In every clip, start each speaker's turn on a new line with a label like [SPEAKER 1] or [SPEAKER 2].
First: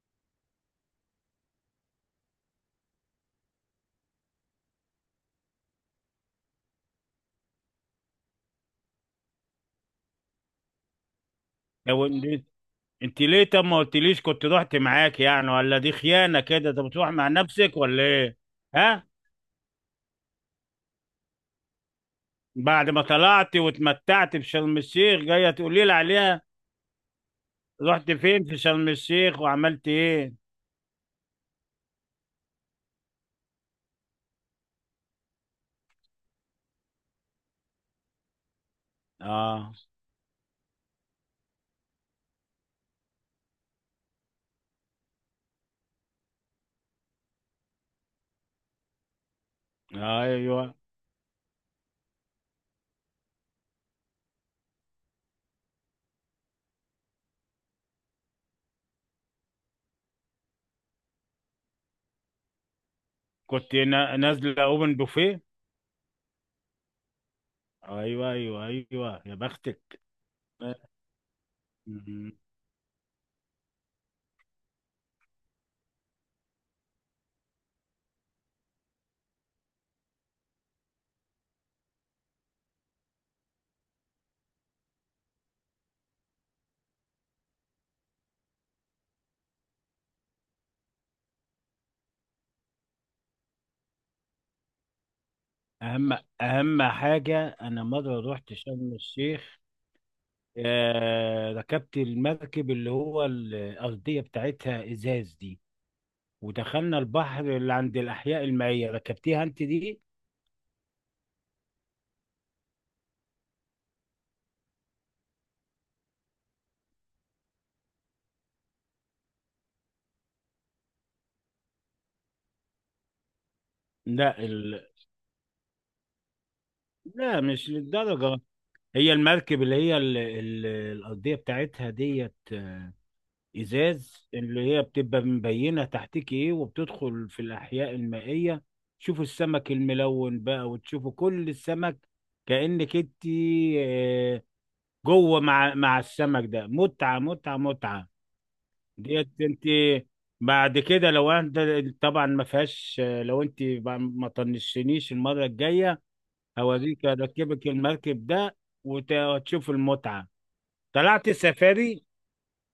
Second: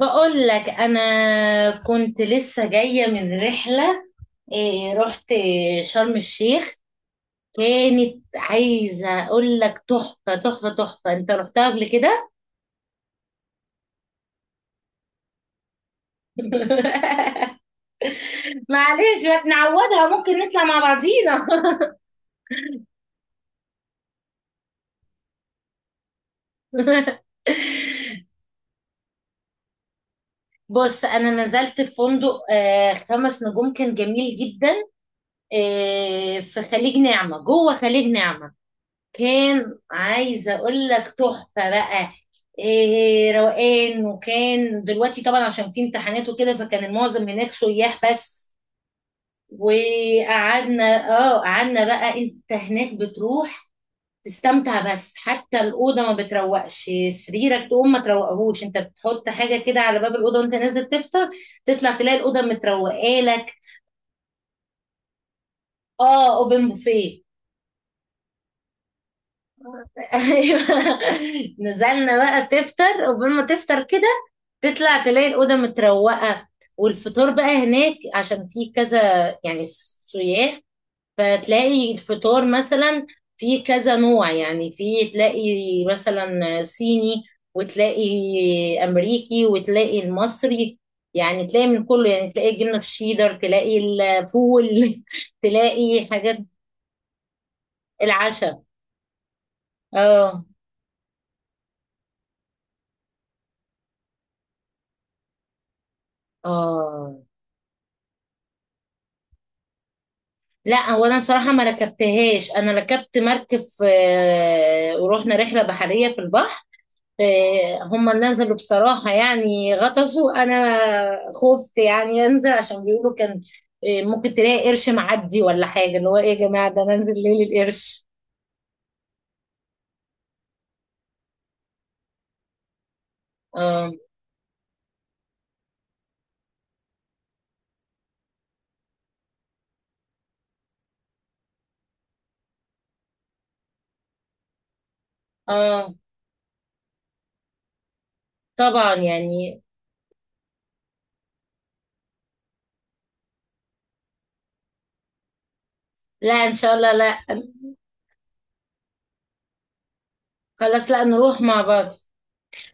[SPEAKER 1] بقول لك انا كنت لسه جايه من رحله. رحت شرم الشيخ. كانت عايزه اقول لك تحفه تحفه تحفه. انت رحتها قبل
[SPEAKER 2] لو
[SPEAKER 1] كده؟
[SPEAKER 2] إن- انت ليه، طب ما قلتليش كنت رحت معاك يعني؟ ولا دي خيانة كده، انت بتروح مع نفسك ولا ايه؟ ها.
[SPEAKER 1] معلش، ما تنعودها، ممكن نطلع مع بعضينا.
[SPEAKER 2] بعد ما طلعت واتمتعت في شرم الشيخ جاية تقولي لي عليها؟ رحت فين في شرم الشيخ وعملت ايه؟
[SPEAKER 1] بص، انا نزلت في فندق خمس نجوم، كان جميل جدا. في خليج نعمه، جوه خليج نعمه.
[SPEAKER 2] اه.
[SPEAKER 1] كان عايزه اقول لك تحفه بقى. إيه، روقان. وكان دلوقتي طبعا عشان في امتحانات وكده، فكان المعظم هناك سياح بس.
[SPEAKER 2] ايوه.
[SPEAKER 1] وقعدنا. اه، قعدنا بقى. انت هناك بتروح تستمتع. بس حتى الاوضه ما بتروقش، سريرك تقوم ما تروقهوش، انت بتحط حاجه كده على باب الاوضه وانت نازل تفطر، تطلع تلاقي الاوضه متروقه لك.
[SPEAKER 2] كنت نازلة اوبن بوفيه.
[SPEAKER 1] اه، اوبن بوفيه.
[SPEAKER 2] ايوه ايوه ايوه يا بختك.
[SPEAKER 1] ايوه.
[SPEAKER 2] م-
[SPEAKER 1] نزلنا
[SPEAKER 2] م-
[SPEAKER 1] بقى تفطر. قبل ما تفطر كده تطلع تلاقي الأوضة متروقة. والفطور بقى هناك عشان في كذا يعني سياح. فتلاقي الفطور مثلا في كذا نوع، يعني في تلاقي مثلا صيني، وتلاقي أمريكي، وتلاقي المصري، يعني تلاقي من كله، يعني تلاقي جبنة في الشيدر، تلاقي الفول، تلاقي
[SPEAKER 2] اهم
[SPEAKER 1] حاجات.
[SPEAKER 2] اهم حاجة، انا مرة رحت
[SPEAKER 1] العشاء.
[SPEAKER 2] شرم الشيخ،
[SPEAKER 1] اه.
[SPEAKER 2] ركبت المركب اللي هو الأرضية بتاعتها إزاز دي، ودخلنا
[SPEAKER 1] اه،
[SPEAKER 2] البحر اللي عند الأحياء المائية. ركبتيها أنت دي؟
[SPEAKER 1] لا، هو انا بصراحه ما ركبتهاش. انا ركبت مركب في ورحنا رحله بحريه في البحر. هم نزلوا بصراحه يعني، غطسوا. انا خفت يعني انزل، عشان بيقولوا كان ممكن
[SPEAKER 2] لا.
[SPEAKER 1] تلاقي قرش معدي ولا حاجه. اللي هو ايه يا جماعه، ده انا انزل
[SPEAKER 2] لا،
[SPEAKER 1] ليه
[SPEAKER 2] مش
[SPEAKER 1] للقرش؟
[SPEAKER 2] للدرجة. هي المركب اللي هي الأرضية بتاعتها ديت،
[SPEAKER 1] اه.
[SPEAKER 2] إزاز، اللي هي بتبقى مبينة تحتك إيه وبتدخل في الأحياء المائية، تشوفوا السمك الملون بقى وتشوفوا كل السمك، كأنك أنت آه، جوه مع
[SPEAKER 1] اه
[SPEAKER 2] مع السمك ده. متعة متعة متعة
[SPEAKER 1] طبعا
[SPEAKER 2] ديت
[SPEAKER 1] يعني.
[SPEAKER 2] انت. بعد كده لو انت، طبعا ما فيهاش، لو انت بقى ما طنشتنيش المره الجايه،
[SPEAKER 1] لا، ان شاء الله.
[SPEAKER 2] هوريك
[SPEAKER 1] لا
[SPEAKER 2] اركبك المركب ده وتشوف المتعه.
[SPEAKER 1] خلاص، لا
[SPEAKER 2] طلعت
[SPEAKER 1] نروح مع بعض.
[SPEAKER 2] سفاري،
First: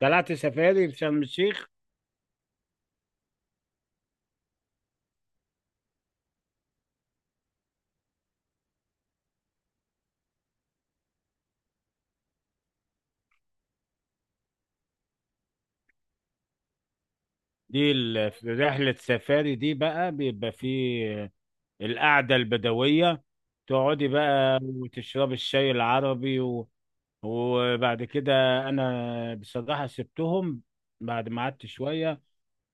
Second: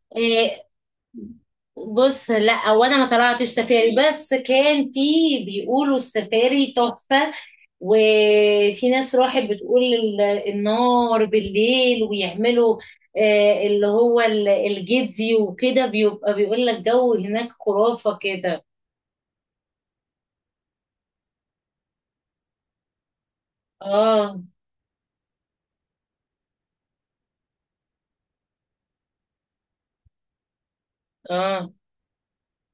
[SPEAKER 2] طلعت
[SPEAKER 1] آه،
[SPEAKER 2] سفاري في شرم الشيخ.
[SPEAKER 1] بص، لا وانا ما طلعتش سفاري، بس كان في بيقولوا السفاري تحفة. وفي ناس راحت بتقول النار بالليل ويعملوا اللي هو الجدي وكده، بيبقى بيقول لك جو هناك
[SPEAKER 2] دي
[SPEAKER 1] خرافة
[SPEAKER 2] في
[SPEAKER 1] كده.
[SPEAKER 2] رحله سفاري دي بقى بيبقى فيه القعده البدويه، تقعدي
[SPEAKER 1] اه.
[SPEAKER 2] بقى وتشربي الشاي العربي وبعد كده انا بصراحه سبتهم بعد ما قعدت
[SPEAKER 1] اه.
[SPEAKER 2] شويه،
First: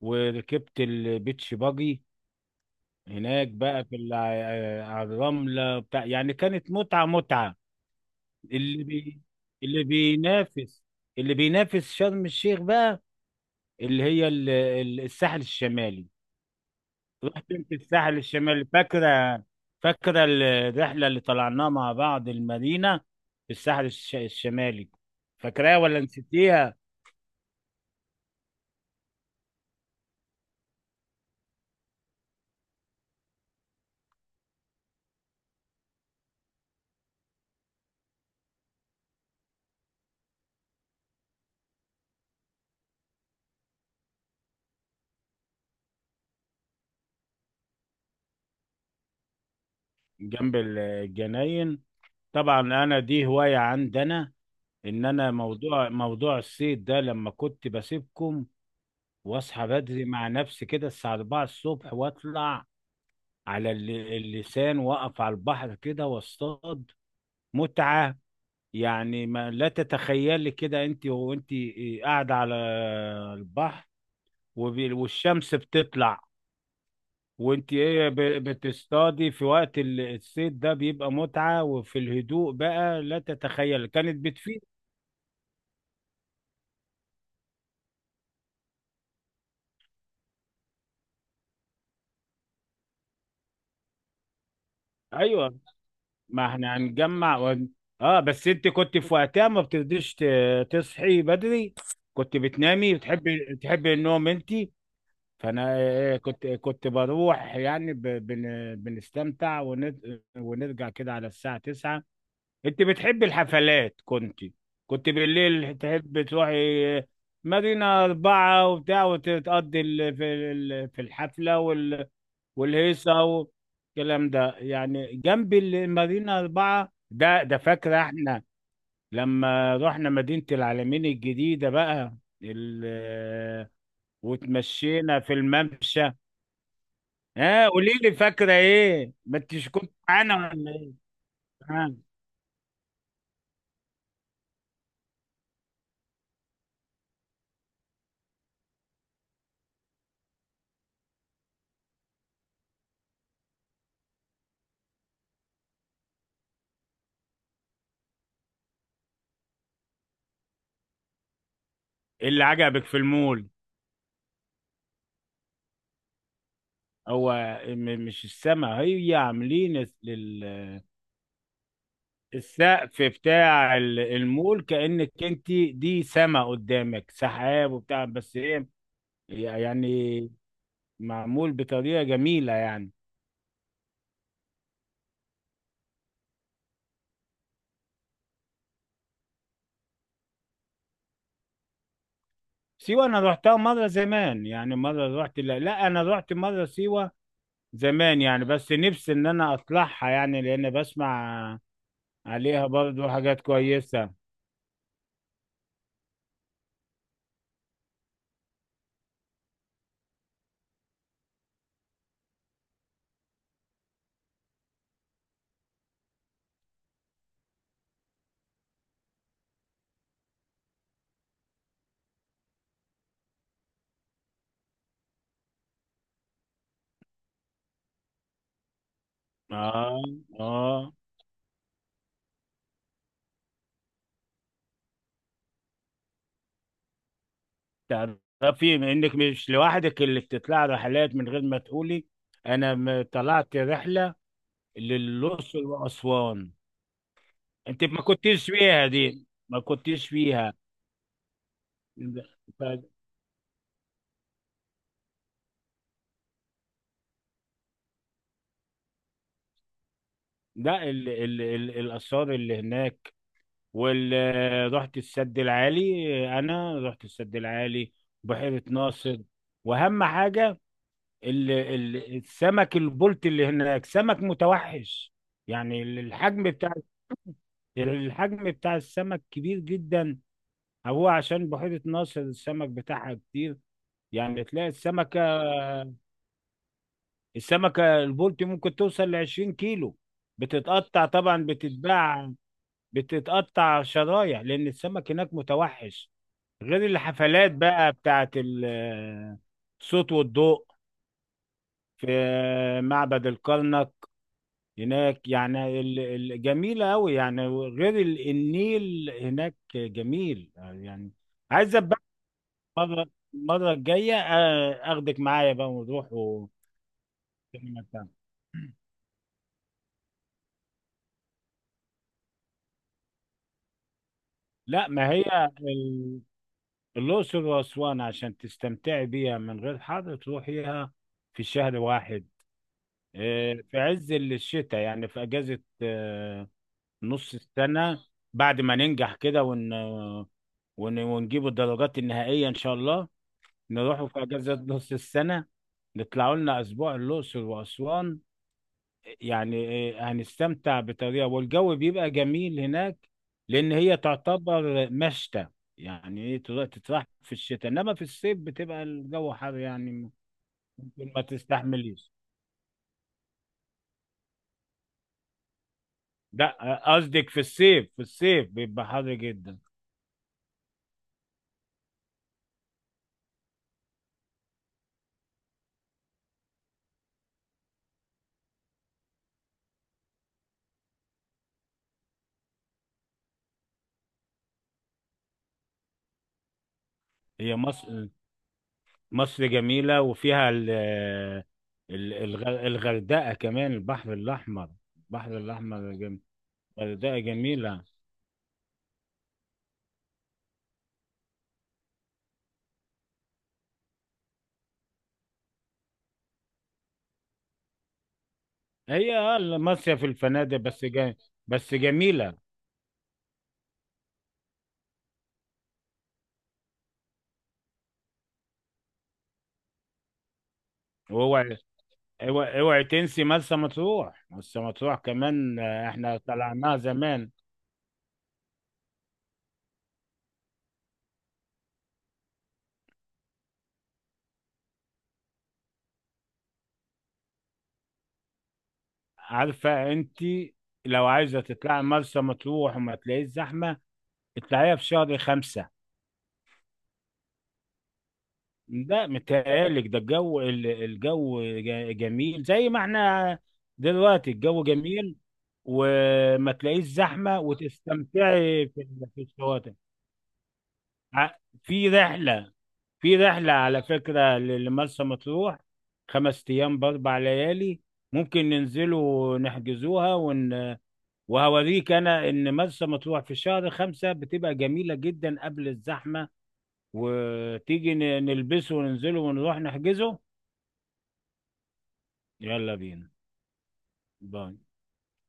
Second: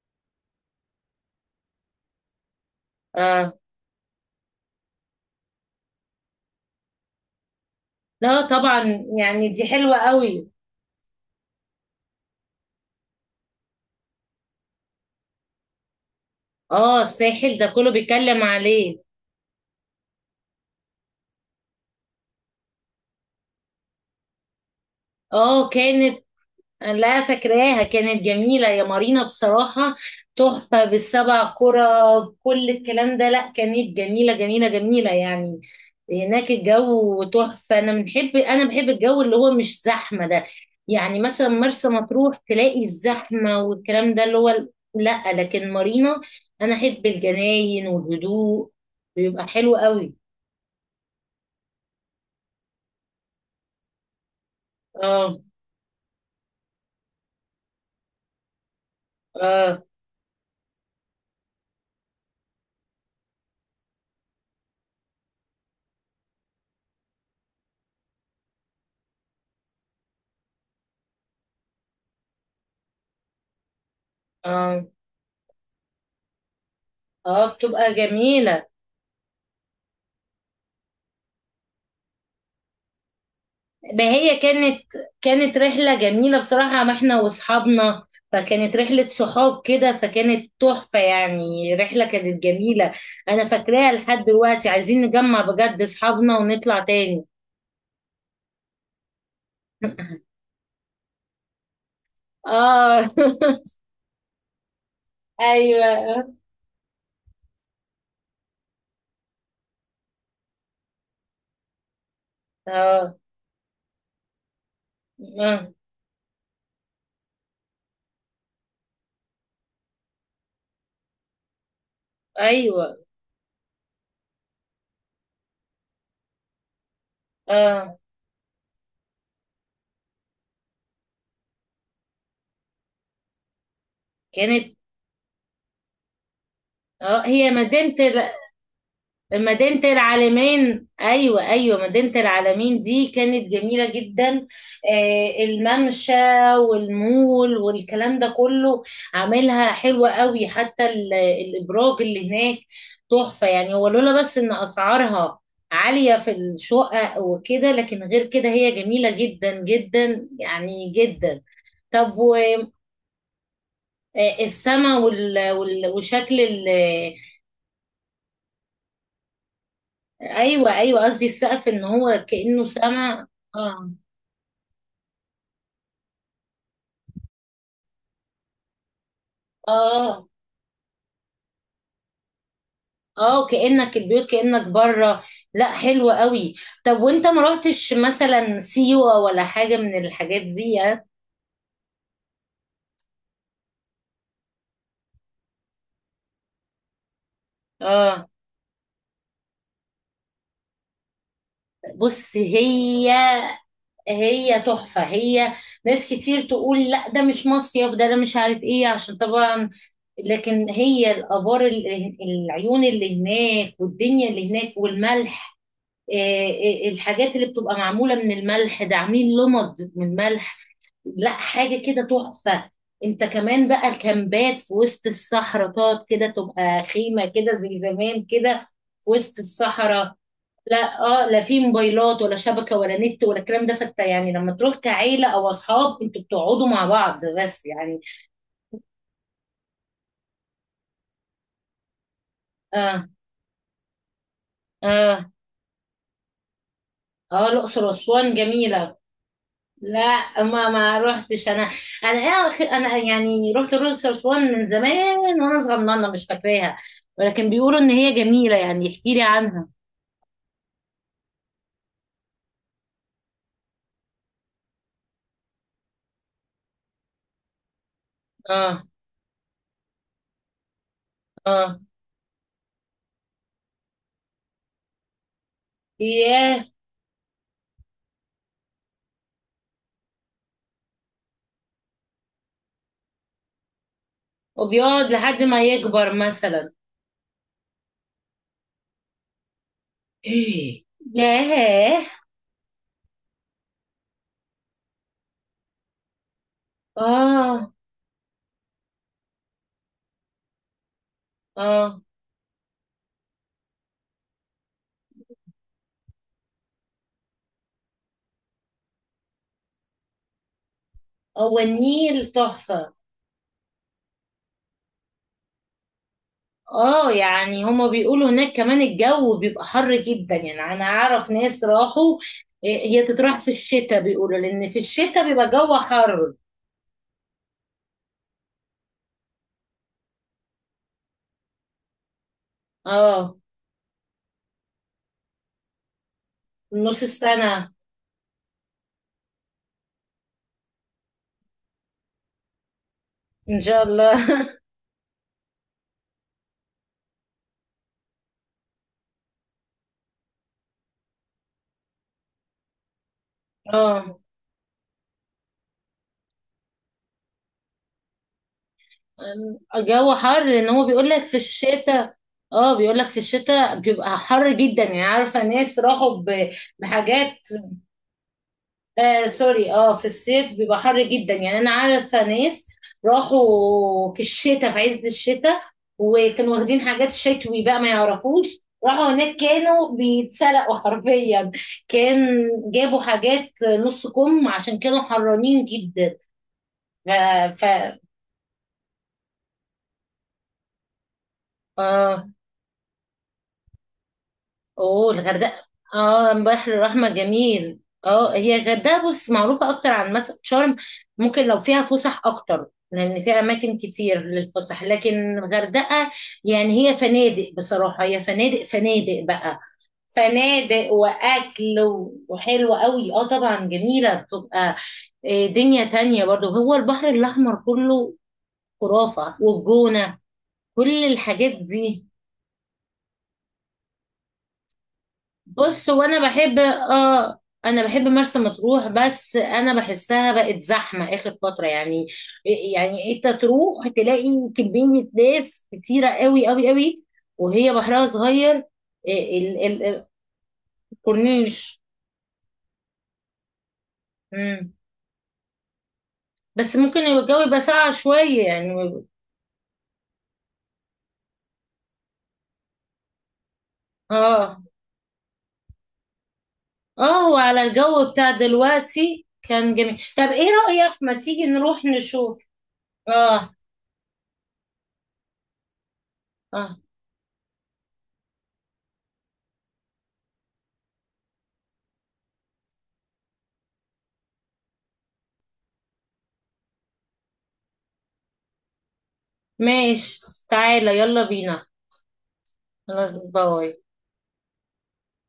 [SPEAKER 2] وركبت البيتش باجي هناك
[SPEAKER 1] اه،
[SPEAKER 2] بقى في على الرملة بتاع. يعني كانت متعة متعة.
[SPEAKER 1] لا
[SPEAKER 2] اللي
[SPEAKER 1] طبعا
[SPEAKER 2] بي
[SPEAKER 1] يعني دي
[SPEAKER 2] اللي
[SPEAKER 1] حلوة قوي.
[SPEAKER 2] بينافس اللي بينافس شرم الشيخ بقى، اللي هي الساحل الشمالي.
[SPEAKER 1] اه،
[SPEAKER 2] رحت
[SPEAKER 1] الساحل ده
[SPEAKER 2] انت
[SPEAKER 1] كله
[SPEAKER 2] الساحل
[SPEAKER 1] بيتكلم
[SPEAKER 2] الشمالي؟
[SPEAKER 1] عليه.
[SPEAKER 2] فاكرة؟ فاكرة الرحلة اللي طلعناها مع بعض المارينا في الساحل الشمالي؟
[SPEAKER 1] اه،
[SPEAKER 2] فاكراها ولا
[SPEAKER 1] كانت
[SPEAKER 2] نسيتيها؟
[SPEAKER 1] لا، فاكراها، كانت جميلة يا مارينا بصراحة، تحفة بالسبع كرة، كل الكلام ده. لا، كانت جميلة جميلة جميلة يعني. هناك الجو تحفة. أنا بحب الجو اللي هو مش زحمة ده. يعني مثلا مرسى مطروح تلاقي الزحمة والكلام ده، اللي هو لا، لكن مارينا أنا أحب الجناين والهدوء، بيبقى حلو قوي.
[SPEAKER 2] جنب الجناين. طبعا انا دي هواية عندنا، ان انا
[SPEAKER 1] اه.
[SPEAKER 2] موضوع الصيد ده لما كنت بسيبكم واصحى
[SPEAKER 1] اه.
[SPEAKER 2] بدري مع نفسي كده الساعه 4 الصبح، واطلع على اللسان، واقف على البحر كده واصطاد. متعه، يعني ما لا تتخيلي كده، انت وانت قاعده على البحر
[SPEAKER 1] اه.
[SPEAKER 2] والشمس بتطلع،
[SPEAKER 1] اه،
[SPEAKER 2] وانت
[SPEAKER 1] بتبقى
[SPEAKER 2] ايه
[SPEAKER 1] جميلة.
[SPEAKER 2] بتصطادي في وقت الصيد ده، بيبقى متعه. وفي الهدوء بقى لا تتخيل،
[SPEAKER 1] ما
[SPEAKER 2] كانت
[SPEAKER 1] هي
[SPEAKER 2] بتفيد.
[SPEAKER 1] كانت رحلة جميلة بصراحة، ما احنا واصحابنا، فكانت رحلة صحاب كده، فكانت تحفة يعني، رحلة كانت جميلة. انا فاكراها لحد دلوقتي، عايزين نجمع
[SPEAKER 2] أيوة.
[SPEAKER 1] بجد اصحابنا
[SPEAKER 2] ما احنا
[SPEAKER 1] ونطلع تاني.
[SPEAKER 2] هنجمع و... اه بس انت كنت في وقتها ما بترضيش تصحي بدري، كنت بتنامي،
[SPEAKER 1] اه.
[SPEAKER 2] بتحبي بتحبي النوم انت. فانا
[SPEAKER 1] ايوه.
[SPEAKER 2] كنت بروح يعني بنستمتع ونرجع كده على الساعة 9. انت
[SPEAKER 1] اه.
[SPEAKER 2] بتحبي الحفلات، كنت
[SPEAKER 1] آه.
[SPEAKER 2] بالليل تحب تروحي، مارينا أربعة وبتاع، وتقضي في الحفلة
[SPEAKER 1] ايوه.
[SPEAKER 2] والهيصة والكلام ده، يعني جنب المارينا أربعة ده.
[SPEAKER 1] اه،
[SPEAKER 2] فاكرة احنا لما رحنا مدينة العالمين الجديدة بقى، ال
[SPEAKER 1] كانت.
[SPEAKER 2] وتمشينا في الممشى؟
[SPEAKER 1] اه، هي
[SPEAKER 2] ها، قولي
[SPEAKER 1] مدينة
[SPEAKER 2] لي فاكرة ايه؟ ما انتش كنت
[SPEAKER 1] مدينة
[SPEAKER 2] معانا ولا
[SPEAKER 1] العالمين،
[SPEAKER 2] ايه؟
[SPEAKER 1] أيوة أيوة،
[SPEAKER 2] ها.
[SPEAKER 1] مدينة العالمين دي كانت جميلة جدا. الممشى والمول والكلام ده كله، عاملها حلوة قوي، حتى الإبراج اللي هناك تحفة يعني. هو لولا بس إن أسعارها عالية في الشقق وكده، لكن غير كده هي جميلة جدا جدا يعني، جدا. طب،
[SPEAKER 2] إيه اللي عجبك في المول؟
[SPEAKER 1] والسما وشكل
[SPEAKER 2] هو مش السما، هي عاملين
[SPEAKER 1] ايوه، ايوه، قصدي السقف ان هو كانه
[SPEAKER 2] السقف
[SPEAKER 1] سما.
[SPEAKER 2] بتاع
[SPEAKER 1] اه.
[SPEAKER 2] المول كأنك انت دي سما قدامك، سحاب وبتاع، بس هي
[SPEAKER 1] اه.
[SPEAKER 2] يعني معمول بطريقة جميلة يعني.
[SPEAKER 1] اه، كانك البيوت، كانك بره. لا، حلو قوي. طب، وانت ما رحتش مثلا سيوه ولا حاجه من الحاجات دي؟ اه.
[SPEAKER 2] سيوة، أنا روحتها مرة زمان يعني، مرة روحت، لا, لا، أنا روحت مرة سيوة زمان
[SPEAKER 1] آه.
[SPEAKER 2] يعني. بس نفسي إن أنا أطلعها، يعني لأن بسمع
[SPEAKER 1] بص،
[SPEAKER 2] عليها برضو
[SPEAKER 1] هي
[SPEAKER 2] حاجات كويسة.
[SPEAKER 1] هي تحفه هي. ناس كتير تقول لا ده مش مصيف ده، انا مش عارف ايه عشان طبعا، لكن هي الآبار، العيون اللي هناك والدنيا اللي هناك والملح، الحاجات اللي بتبقى معمولة من الملح ده، عاملين لمض من ملح. لا، حاجة كده تحفة. انت كمان بقى الكامبات في وسط الصحراء، تقعد كده، تبقى خيمة كده زي زمان كده في وسط
[SPEAKER 2] آه.
[SPEAKER 1] الصحراء.
[SPEAKER 2] آه.
[SPEAKER 1] لا. اه، لا في موبايلات ولا شبكة ولا نت ولا الكلام ده، فانت يعني لما تروح كعيلة او اصحاب، انتوا بتقعدوا مع بعض بس يعني.
[SPEAKER 2] تعرفي إنك مش لوحدك اللي بتطلع رحلات من غير ما تقولي؟ أنا
[SPEAKER 1] اه.
[SPEAKER 2] طلعت رحلة
[SPEAKER 1] اه.
[SPEAKER 2] للأقصر وأسوان.
[SPEAKER 1] اه،
[SPEAKER 2] أنت
[SPEAKER 1] الاقصر
[SPEAKER 2] ما
[SPEAKER 1] واسوان
[SPEAKER 2] كنتيش فيها
[SPEAKER 1] جميلة.
[SPEAKER 2] دي، ما كنتيش
[SPEAKER 1] لا،
[SPEAKER 2] فيها.
[SPEAKER 1] ما روحتش انا. انا انا يعني رحت الأقصر وأسوان من زمان وانا صغننه، مش فاكراها. ولكن بيقولوا ان هي جميله يعني، احكي لي عنها.
[SPEAKER 2] لا، ال ال ال الآثار اللي هناك، رحت السد العالي. أنا رحت السد العالي، بحيرة
[SPEAKER 1] اه.
[SPEAKER 2] ناصر. وأهم حاجة، ال
[SPEAKER 1] اه.
[SPEAKER 2] ال السمك البلطي اللي هناك، سمك متوحش. يعني
[SPEAKER 1] ياه،
[SPEAKER 2] الحجم بتاع السمك كبير جدا. هو عشان بحيرة ناصر السمك بتاعها كتير. يعني تلاقي
[SPEAKER 1] وبيقعد لحد ما يكبر مثلا.
[SPEAKER 2] السمكة البلطي ممكن توصل ل 20 كيلو.
[SPEAKER 1] إيه.
[SPEAKER 2] بتتقطع طبعا
[SPEAKER 1] ياه.
[SPEAKER 2] بتتباع، بتتقطع شرايح لان السمك هناك متوحش. غير الحفلات
[SPEAKER 1] اه.
[SPEAKER 2] بقى بتاعت الصوت والضوء
[SPEAKER 1] اه،
[SPEAKER 2] في معبد الكرنك هناك، يعني جميلة أوي. يعني غير النيل هناك جميل يعني.
[SPEAKER 1] هو
[SPEAKER 2] عايز بقى
[SPEAKER 1] النيل تحفه.
[SPEAKER 2] مرة، المرة الجاية، أخدك معايا بقى ونروح.
[SPEAKER 1] اه، يعني هما بيقولوا هناك كمان الجو بيبقى حر جدا يعني، انا اعرف ناس راحوا. هي تتراح في الشتاء بيقولوا، لان في
[SPEAKER 2] لا، ما
[SPEAKER 1] الشتاء
[SPEAKER 2] هي
[SPEAKER 1] بيبقى جو
[SPEAKER 2] ال-
[SPEAKER 1] حر.
[SPEAKER 2] الأقصر وأسوان عشان تستمتعي بيها من غير حر تروحيها في شهر واحد،
[SPEAKER 1] اه،
[SPEAKER 2] في عز الشتاء يعني، في أجازة
[SPEAKER 1] نص
[SPEAKER 2] نص
[SPEAKER 1] السنة.
[SPEAKER 2] السنة. بعد ما ننجح كده ونجيب الدرجات النهائية إن شاء الله،
[SPEAKER 1] ان شاء
[SPEAKER 2] نروحوا في
[SPEAKER 1] الله.
[SPEAKER 2] أجازة نص السنة، نطلعوا لنا أسبوع الأقصر وأسوان يعني. هنستمتع بطريقة، والجو بيبقى جميل هناك لأن هي
[SPEAKER 1] اه،
[SPEAKER 2] تعتبر مشتى. يعني إيه، تتراح في الشتاء، إنما في الصيف بتبقى الجو حر يعني،
[SPEAKER 1] الجو حر ان هو بيقول
[SPEAKER 2] ممكن
[SPEAKER 1] لك
[SPEAKER 2] ما
[SPEAKER 1] في
[SPEAKER 2] تستحمليش.
[SPEAKER 1] الشتاء. اه، بيقول لك في الشتاء بيبقى حر جدا يعني، عارفة ناس راحوا
[SPEAKER 2] لا، قصدك
[SPEAKER 1] بحاجات.
[SPEAKER 2] في الصيف، بيبقى حر جدا.
[SPEAKER 1] سوري، اه في الصيف بيبقى حر جدا يعني، انا عارفة ناس راحوا في الشتاء، في عز الشتاء، وكانوا واخدين حاجات شتوي بقى، ما يعرفوش راحوا هناك كانوا بيتسلقوا حرفيا. كان جابوا حاجات نص كم عشان كانوا حرانين جدا. آه،
[SPEAKER 2] هي
[SPEAKER 1] ف
[SPEAKER 2] مصر، مصر جميلة وفيها
[SPEAKER 1] اه.
[SPEAKER 2] الغردقة كمان، البحر الأحمر.
[SPEAKER 1] اوه،
[SPEAKER 2] البحر
[SPEAKER 1] الغردقه.
[SPEAKER 2] الأحمر جميل،
[SPEAKER 1] اه، البحر الاحمر
[SPEAKER 2] الغردقة
[SPEAKER 1] جميل.
[SPEAKER 2] جميلة.
[SPEAKER 1] اه، هي الغردقه، بص، معروفه اكتر عن مثلا شرم. ممكن لو فيها فسح اكتر، لان في اماكن كتير للفسح، لكن الغردقه يعني هي فنادق بصراحه، هي فنادق
[SPEAKER 2] هي
[SPEAKER 1] فنادق
[SPEAKER 2] آه
[SPEAKER 1] بقى.
[SPEAKER 2] المصيف في الفنادق بس
[SPEAKER 1] فنادق
[SPEAKER 2] بس
[SPEAKER 1] واكل
[SPEAKER 2] جميلة.
[SPEAKER 1] وحلوه قوي. اه طبعا جميله بتبقى. دنيا تانية برضو، هو البحر الاحمر كله خرافه، والجونه، كل الحاجات
[SPEAKER 2] واوعي،
[SPEAKER 1] دي.
[SPEAKER 2] اوعي اوعي تنسي مرسى مطروح، مرسى مطروح كمان،
[SPEAKER 1] بص،
[SPEAKER 2] احنا
[SPEAKER 1] وانا بحب
[SPEAKER 2] طلعناها زمان.
[SPEAKER 1] اه انا بحب مرسى مطروح، بس انا بحسها بقت زحمه اخر فتره يعني. يعني انت تروح تلاقي كميه ناس كتيره قوي قوي قوي. وهي بحرها صغير، ال- ال-
[SPEAKER 2] عارفة
[SPEAKER 1] ال-
[SPEAKER 2] انت، لو عايزة
[SPEAKER 1] الكورنيش.
[SPEAKER 2] تطلعي مرسى مطروح وما تلاقيش زحمة،
[SPEAKER 1] مم.
[SPEAKER 2] اطلعيها في شهر خمسة.
[SPEAKER 1] بس ممكن الجو يبقى ساقع شويه يعني.
[SPEAKER 2] لا متهيألك، ده الجو، جميل زي ما احنا دلوقتي
[SPEAKER 1] اه.
[SPEAKER 2] الجو جميل، وما تلاقيش
[SPEAKER 1] اه،
[SPEAKER 2] زحمة
[SPEAKER 1] وعلى الجو بتاع
[SPEAKER 2] وتستمتعي في في
[SPEAKER 1] دلوقتي
[SPEAKER 2] الشواطئ.
[SPEAKER 1] كان جميل. طب ايه رايك، ما
[SPEAKER 2] ع-
[SPEAKER 1] تيجي نروح
[SPEAKER 2] في
[SPEAKER 1] نشوف؟
[SPEAKER 2] رحلة في
[SPEAKER 1] اه.
[SPEAKER 2] رحلة على فكرة لمرسى مطروح، خمس أيام
[SPEAKER 1] اه.
[SPEAKER 2] بأربع ليالي، ممكن ننزلوا نحجزوها وهوريك أنا إن مرسى مطروح في شهر خمسة بتبقى جميلة جدا قبل الزحمة. وتيجي نلبسه وننزله ونروح نحجزه.
[SPEAKER 1] ماشي، تعالى، يلا بينا.
[SPEAKER 2] يلا بينا.
[SPEAKER 1] خلاص، باي.
[SPEAKER 2] باي.